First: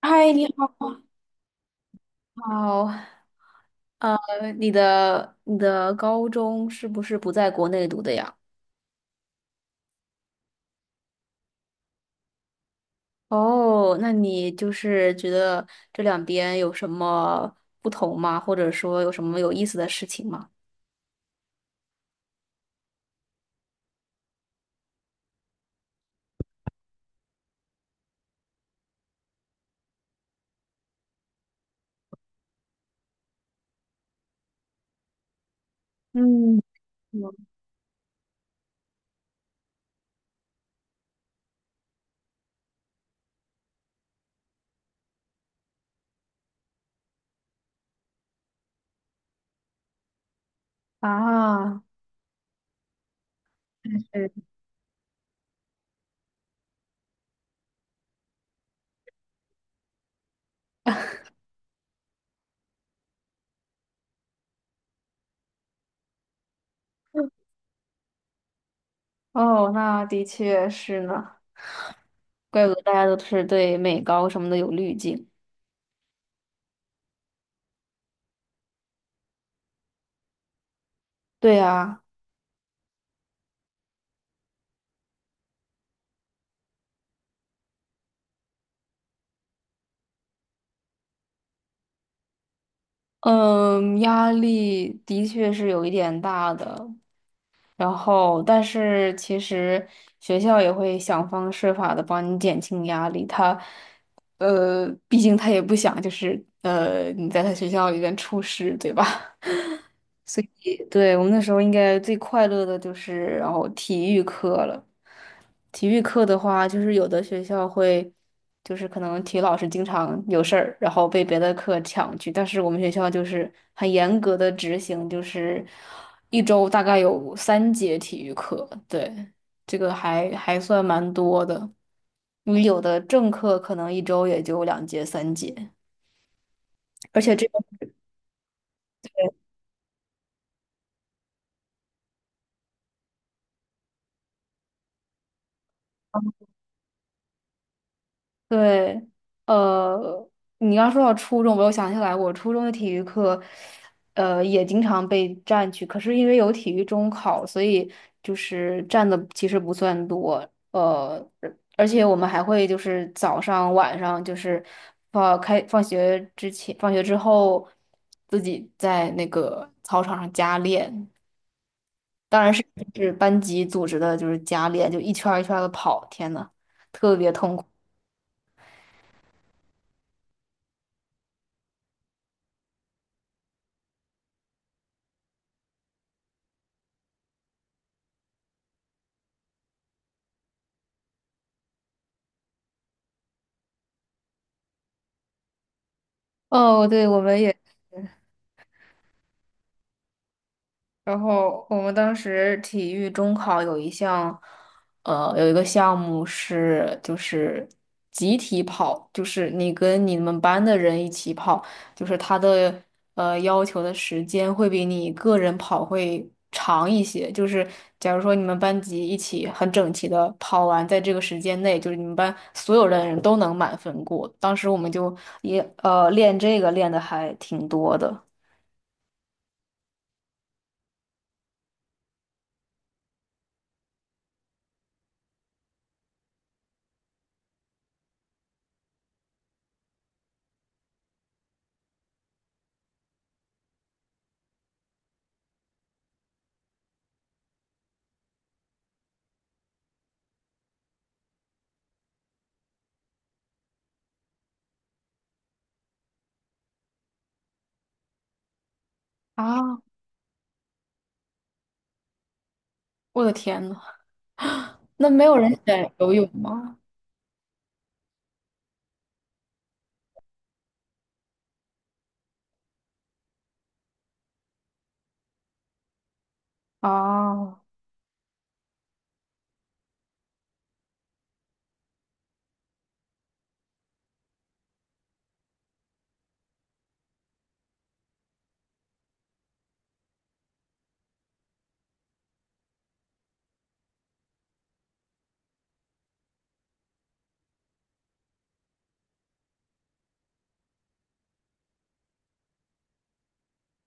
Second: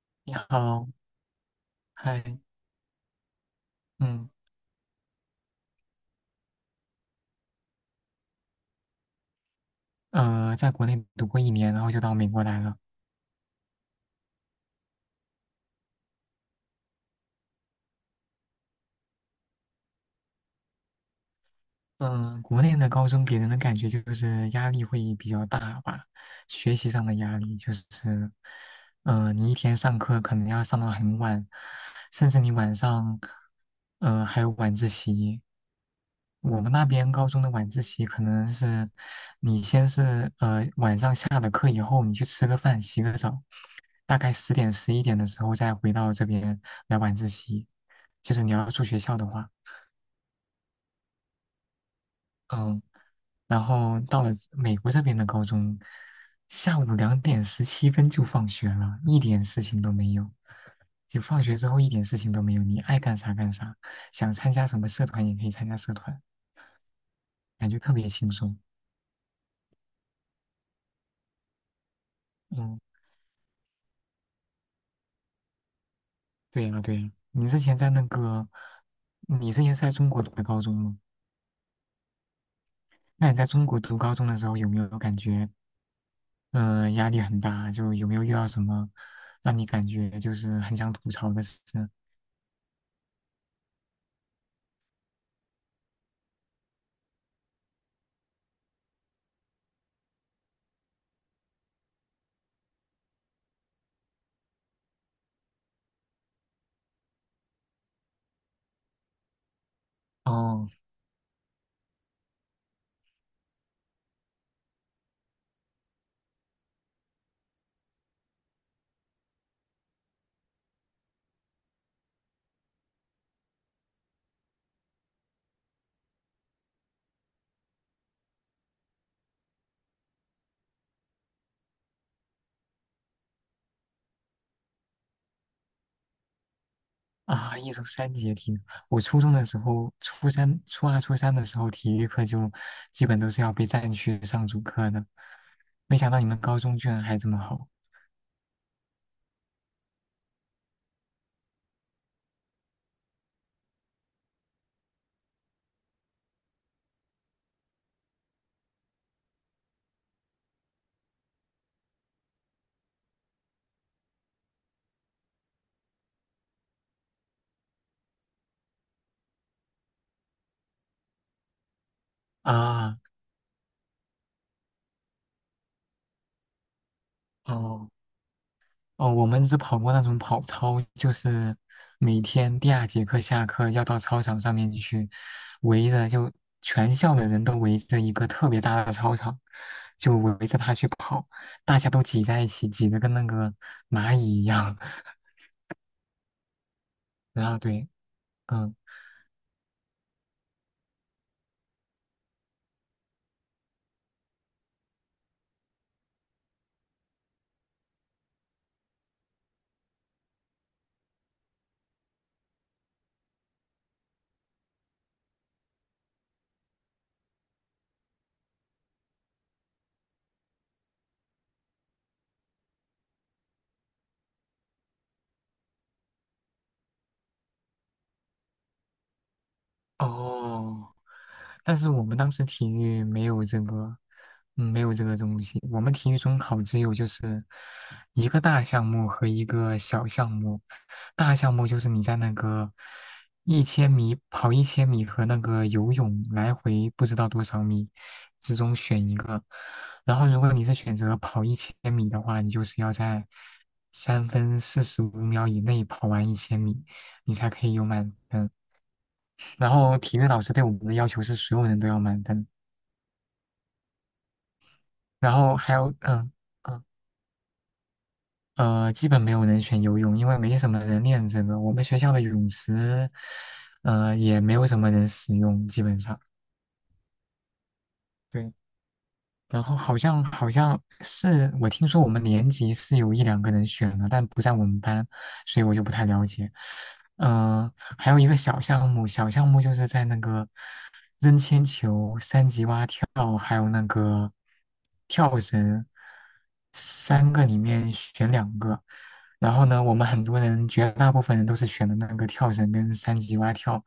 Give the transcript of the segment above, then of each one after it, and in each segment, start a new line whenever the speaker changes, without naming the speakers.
嗨，
你
你
好，
好。
嗨，
好。
嗯，
你的高中是不是不在国内读的呀？
在国内读过一年，然后就到美国来了。
哦，那你就是觉得这两边有什么不同吗？或者说有什么有意思的事情吗？
嗯，国内的高中给人的感觉就是压力会比较大吧，学习上的压力就是，嗯，你一天上课可能要上到很晚，甚至你晚上，还有晚自习。我
嗯，
们那边高
有
中的晚自习可能是，你先是晚上下了课以后，你去吃个饭、洗个澡，大概10点11点的时候再回到这边来晚自习，就是你要住学校的话。
啊，
嗯，然后到了
是。
美国这边的高中，下午2点17分就放学了，一点事情都没有。就放学之后一点事情都没有，你爱干啥干啥，想参加什么社团也可以参加社团，感觉特别轻松。
哦，那的确是呢，怪不
嗯，
得大家都是对美高什么的有滤镜。
对呀对呀。你之前是在中国读的高中吗？
对啊。
那你在中国读高中的时候有没有感觉，嗯、压力很大？就有没有遇到什么让你感觉就是很想吐槽的事？
嗯，压力的确是有一点大的，然后，但是其实学校也会想方设法的帮你减轻压力。他，毕竟他也不想就是你在他学校里边出事，对吧？
哦，
对，我们那时候应该最快乐的就是然后体育课了。体育课的话，就是有的学校会，就是可能体育老师经常有事儿，然后被别的课抢去。但是我们学校就是很严格的执行，就是一周大概有三节体育课。对，这个还算蛮多的。因为有的正课可能一周也就两节、三节，而且这。
啊，一周三节体育。我初中的时候，初三、初二、初三的时候，体育课就基本都是要被占去上主课的。没想到你们高中居然还这么好
对。呃，你刚说到初中，我又想起来，我初中的体育课，也经常被占去。可是因为有体育中考，所以就是占的其实不算多。而且我们还会就是早上、晚上，就是放学之前、放学之后，自己在那个操场上加练。当然是
啊！
是班级组织的，就是加练，就一圈儿一圈的跑。天呐，特别痛苦。
哦哦，我们只跑过那种跑操，就是每天第二节课下课要到操场上面去，围着就全校的人都围着一个特别大的操场，就围着他去跑，大家都挤在一起，挤得跟那个蚂蚁一样。
哦，对，我们
然
也。
后对。嗯。
然后我们当时体育中考有一项，有一个项目是就是集体跑，就是你跟你们班的人一起跑，就是他的要求的时间会比你个人跑会长一些。就是假如说你们班级一起很整齐的跑完，在这个时间内，就是你们班所有的人都能满分过。当时我们就也练这个练的还挺多的。
哦，但是我们当时体育没有这个，嗯，没有这个东西。我们体育中考只有就是一个大项目和一个小项目。大项目就是你在那个一千米跑一千米和那个游泳来回不知道多少米之中选一个。然后如果你是选择跑一千米的话，你就是要在三分四十五秒以内跑完一千米，你才可以有满分。然
啊，
后体育老师对我们的要求是所有人都要满分，
我的天呐！那没
然
有人
后还
选
有
游泳吗？
嗯基本没有人选游泳，因为没什么人练这个。我们学校的泳池，也没有什么人使用，基本上。
哦。
对。然后好像是我听说我们年级是有一两个人选的，但不在我们班，所以我就不太了解。嗯、还有一个小项目，小项目就是在那个扔铅球、三级蛙跳，还有那个跳绳，三个里面选两个。然后呢，我们很多人，绝大部分人都是选的那个跳绳跟三级蛙跳。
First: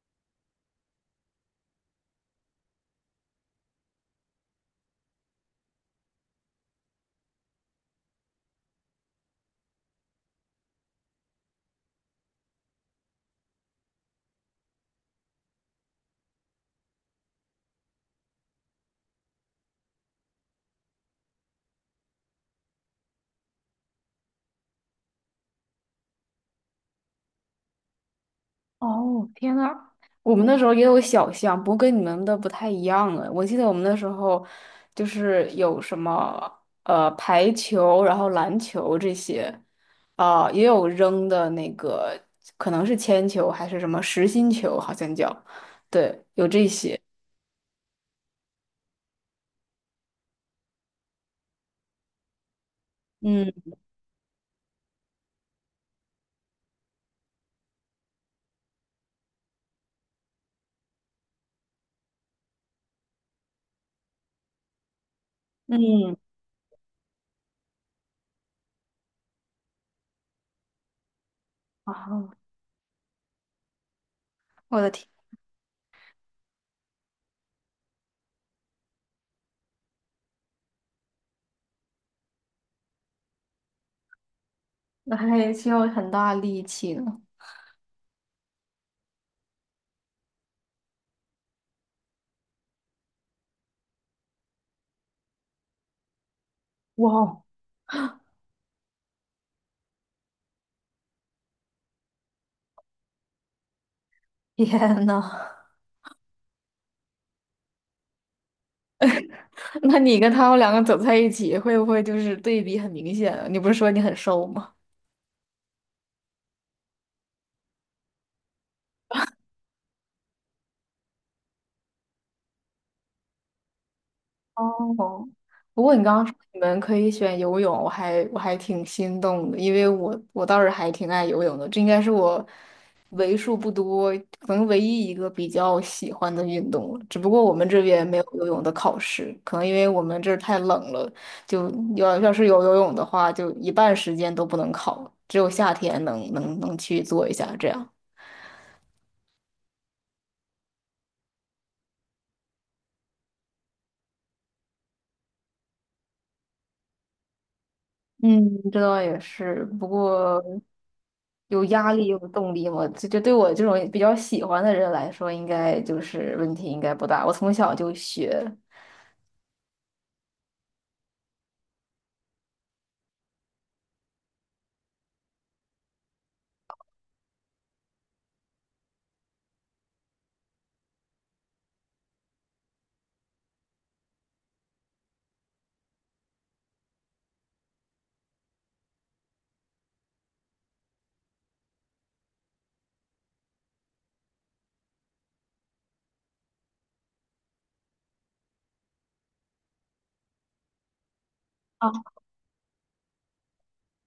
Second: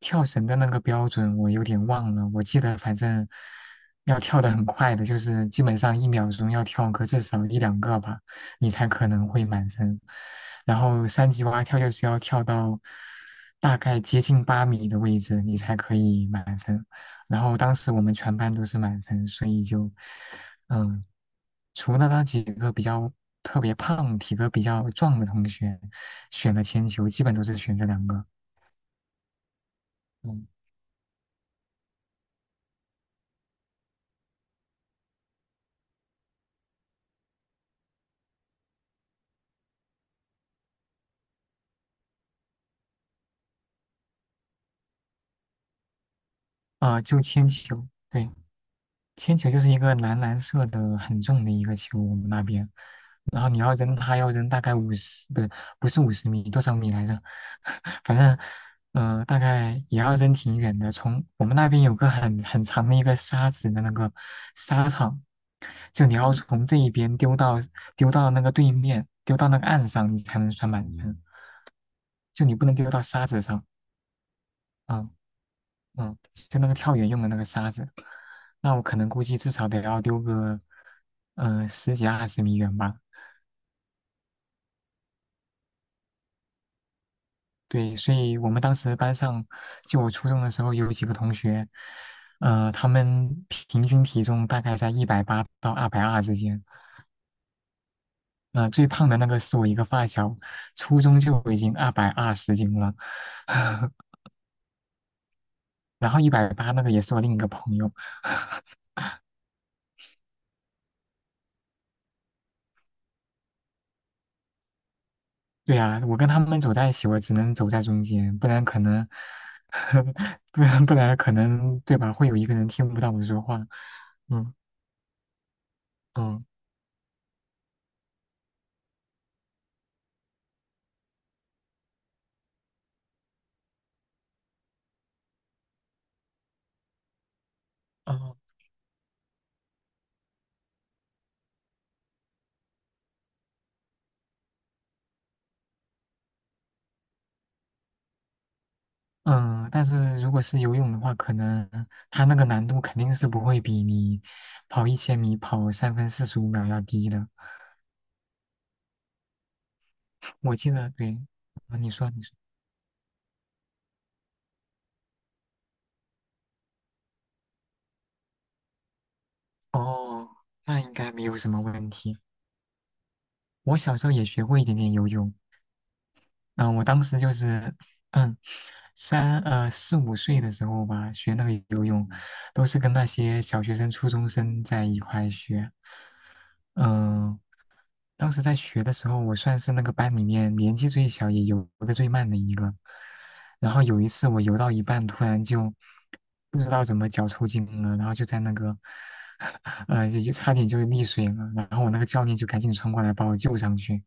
跳绳的那个标准我有点忘了，我记得反正要跳的很快的，就是基本上1秒钟要跳个至少一两个吧，你才可能会满分。然后三级蛙跳就是要跳到大概接近8米的位置，你才可以满分。然后当时我们全班都是满分，所以就嗯、呃除了那几个比较特别胖、体格比较壮的同学选了铅球，基本都是选这两个。
哦，天呐，我们
嗯，
那时候也有小项，不过跟你们的不太一样了。我记得我们那时候就是有什么排球，然后篮球这些，啊、也有扔的那个，可能是铅球还是什么实心球，好像叫，对，有这些。
啊、就铅球，对，铅球就是一个蓝蓝色的很重的一个球，我们那边，然后
嗯
你要扔它，要扔大概五十，不是50米，多少米来着？反正，大概也要扔挺远的。从我们那边有个很长的一个沙子的那个沙场，就你
嗯。
要从这一边丢到那个对面，丢到那个岸上，你才能算满分，
啊，
就你不能丢到沙子上。
我的天。
啊。嗯，就那个跳远用的那个沙子，那我可能估计至少得要丢个，十几二十米远吧。
那还需要很大力气呢。
对，所以我们当时班上，就我初中的时候有几个同学，他们平均体重大概在一百八到二百二之间。
哇哦，
最胖的那个是我一个发小，初中就已经220斤了，
天呐！
然后一百八那个也是我另一个朋友。
那你跟他们两个走在一起，会不会就是对比很明显啊？你不是说你很瘦吗？
对呀，我跟他们走在一起，我只能走在中间，不然可能，不然可能，对吧？会有一个人听不到我说话。嗯
哦，不过你刚刚说
嗯
你们可以选游泳，我还挺心动的，因为我倒是还挺爱游泳的，这应该是我为数不多，可能唯一一个比较喜欢的运动了。只不过我们这边没有
嗯
游泳的考试，可能因为我们这儿太冷了，就要是有游泳的话，就一半时间都不能考，只有夏天能去做一下这样。
嗯，但是如果是游泳的话，可能他那个难度肯定是不会比你跑一千米跑三分四十五秒要低的。
嗯，这倒也是，不过
我记得，对，
有
啊你
压力
说
有
你说，
动力嘛，这对我这种比较喜欢的人来说，应该就是问题应该不大。我从小就学。
哦，那应该没有什么问题。我小时候也学过一点点游泳，嗯，我当时就是。嗯。4、5岁的时候吧，学那个游泳，都是跟那些小学生、初中生在一块学。嗯、当时在学的时候，我算是那个班里面年纪最小，也游得最慢的一个。然后有一次我游到一半，突然就不知道怎么脚抽筋了，然后就在那个，就差点就溺水了。然后我那个教练就赶紧冲过来把我救上去。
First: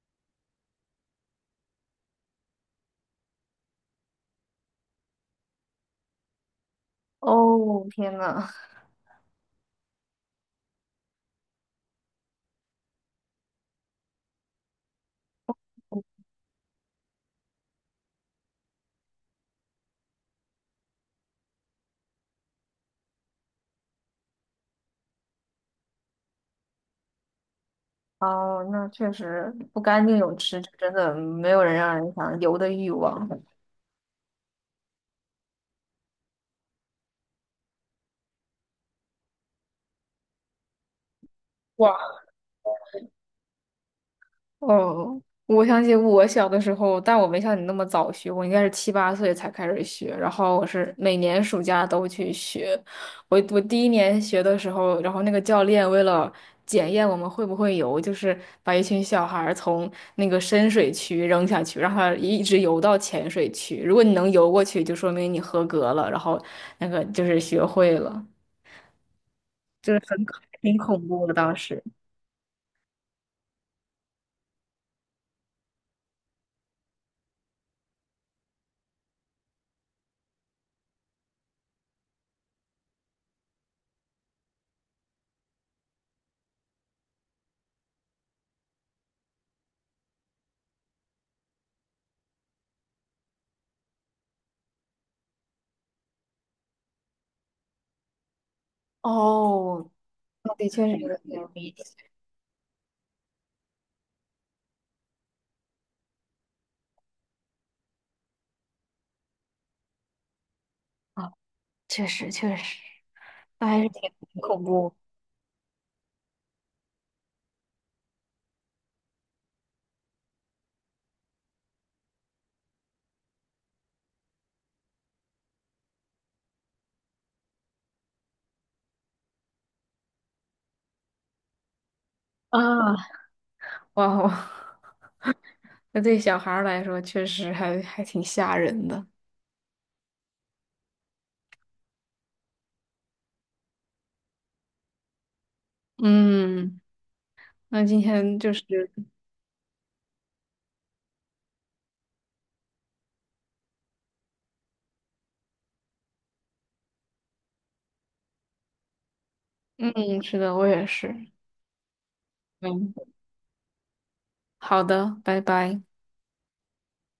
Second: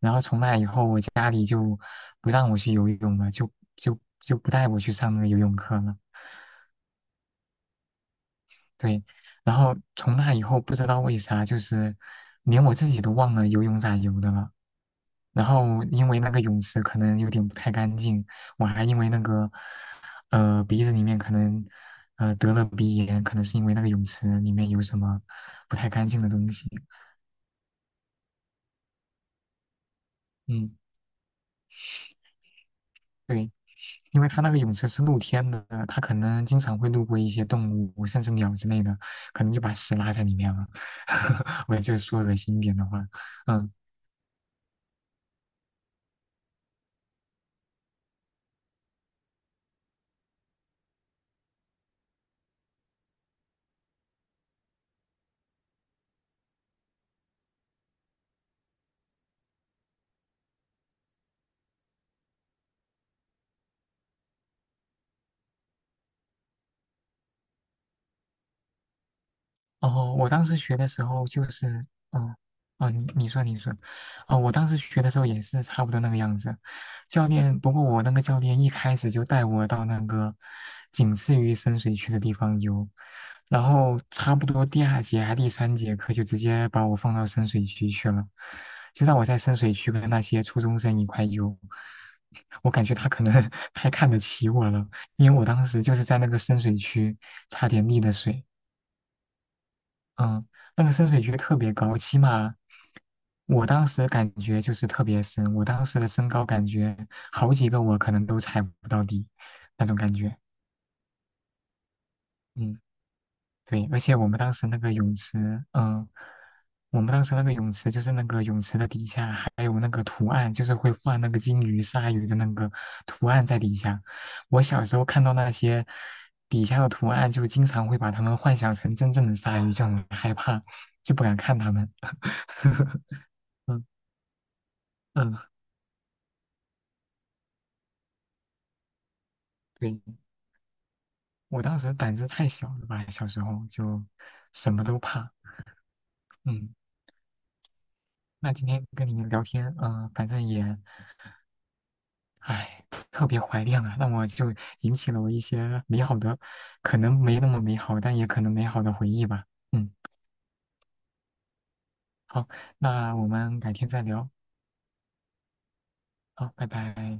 然后从那以后，我家里就不让我去游泳了，就不带我去上那个游泳课了。
哦，天呐。
对，然后从那以后不知道为啥，就是连我自己都忘了游泳咋游的了。然后因为那个泳池可能有点不太干净，我还因为那个鼻子里面可能得了鼻炎，可能是因为那个泳池里面有什么不太干净的东西。
哦，那确实不干净泳池，
嗯，
真的没有人让人想游的欲望。
对，因为它那个泳池是露天的，它可能经常会路过一些动物，甚至鸟之类的，可能就把屎拉在里面了。我就
哇。
说恶心一点的话，嗯。
哦，我想起我小的时候，但我没像你那么早学，我应该是七八岁才开始学，然后我是每年暑假都去学。我第一年学的时候，然后那个教练为了检验我们会不会游，就是把一群小孩儿从那个深水区扔下去，让他一直游到浅水区。如果你能游过去，就说明你合格了，然后那个就是学会了，就是
哦，
很
我当时
挺
学的时
恐怖
候
的
就
当
是，
时。
嗯，啊，你说你说，啊，我当时学的时候也是差不多那个样子。不过我那个教练一开始就带我到那个仅次于深水区的地方游，然后差不多第二节还第三节课就直接把我放到深水区去了，就让我在深水区跟那些初中生一块游。我感觉他可能 太看得起我了，因为我当时就是在那个深水区差点溺的水。
哦，
嗯，
的
那
确
个深
是。
水区特别高，起码我当时感觉就是特别深，我当时的身高感觉好几个我可能都踩不到底那种感觉。
确实。
嗯，
那还
对，
是
而
挺
且
挺恐怖。
我们当时那个泳池就是那个泳池的底下还有那个图案，就是会画那个金鱼、鲨鱼的那个图案在底下。我小时候看到那些底下的图案，就经常会把它们幻想成真正的鲨鱼，就很害怕，就不敢看它们。
啊。
嗯
哇哦，
嗯，
那对小孩儿来说确实还挺吓人的。
对，我当时胆子太小了吧，小时候就什么都怕。嗯，
嗯，那今天就
那
是，
今天跟你们聊天，反正也，哎，特别怀念啊，那我就引起了我一些美好的，可能没那么美好，但也可能美好的回忆吧。嗯，
嗯，是的，我也是。
好，
嗯。
那我们改天再聊。
好的，拜拜。
好，拜拜。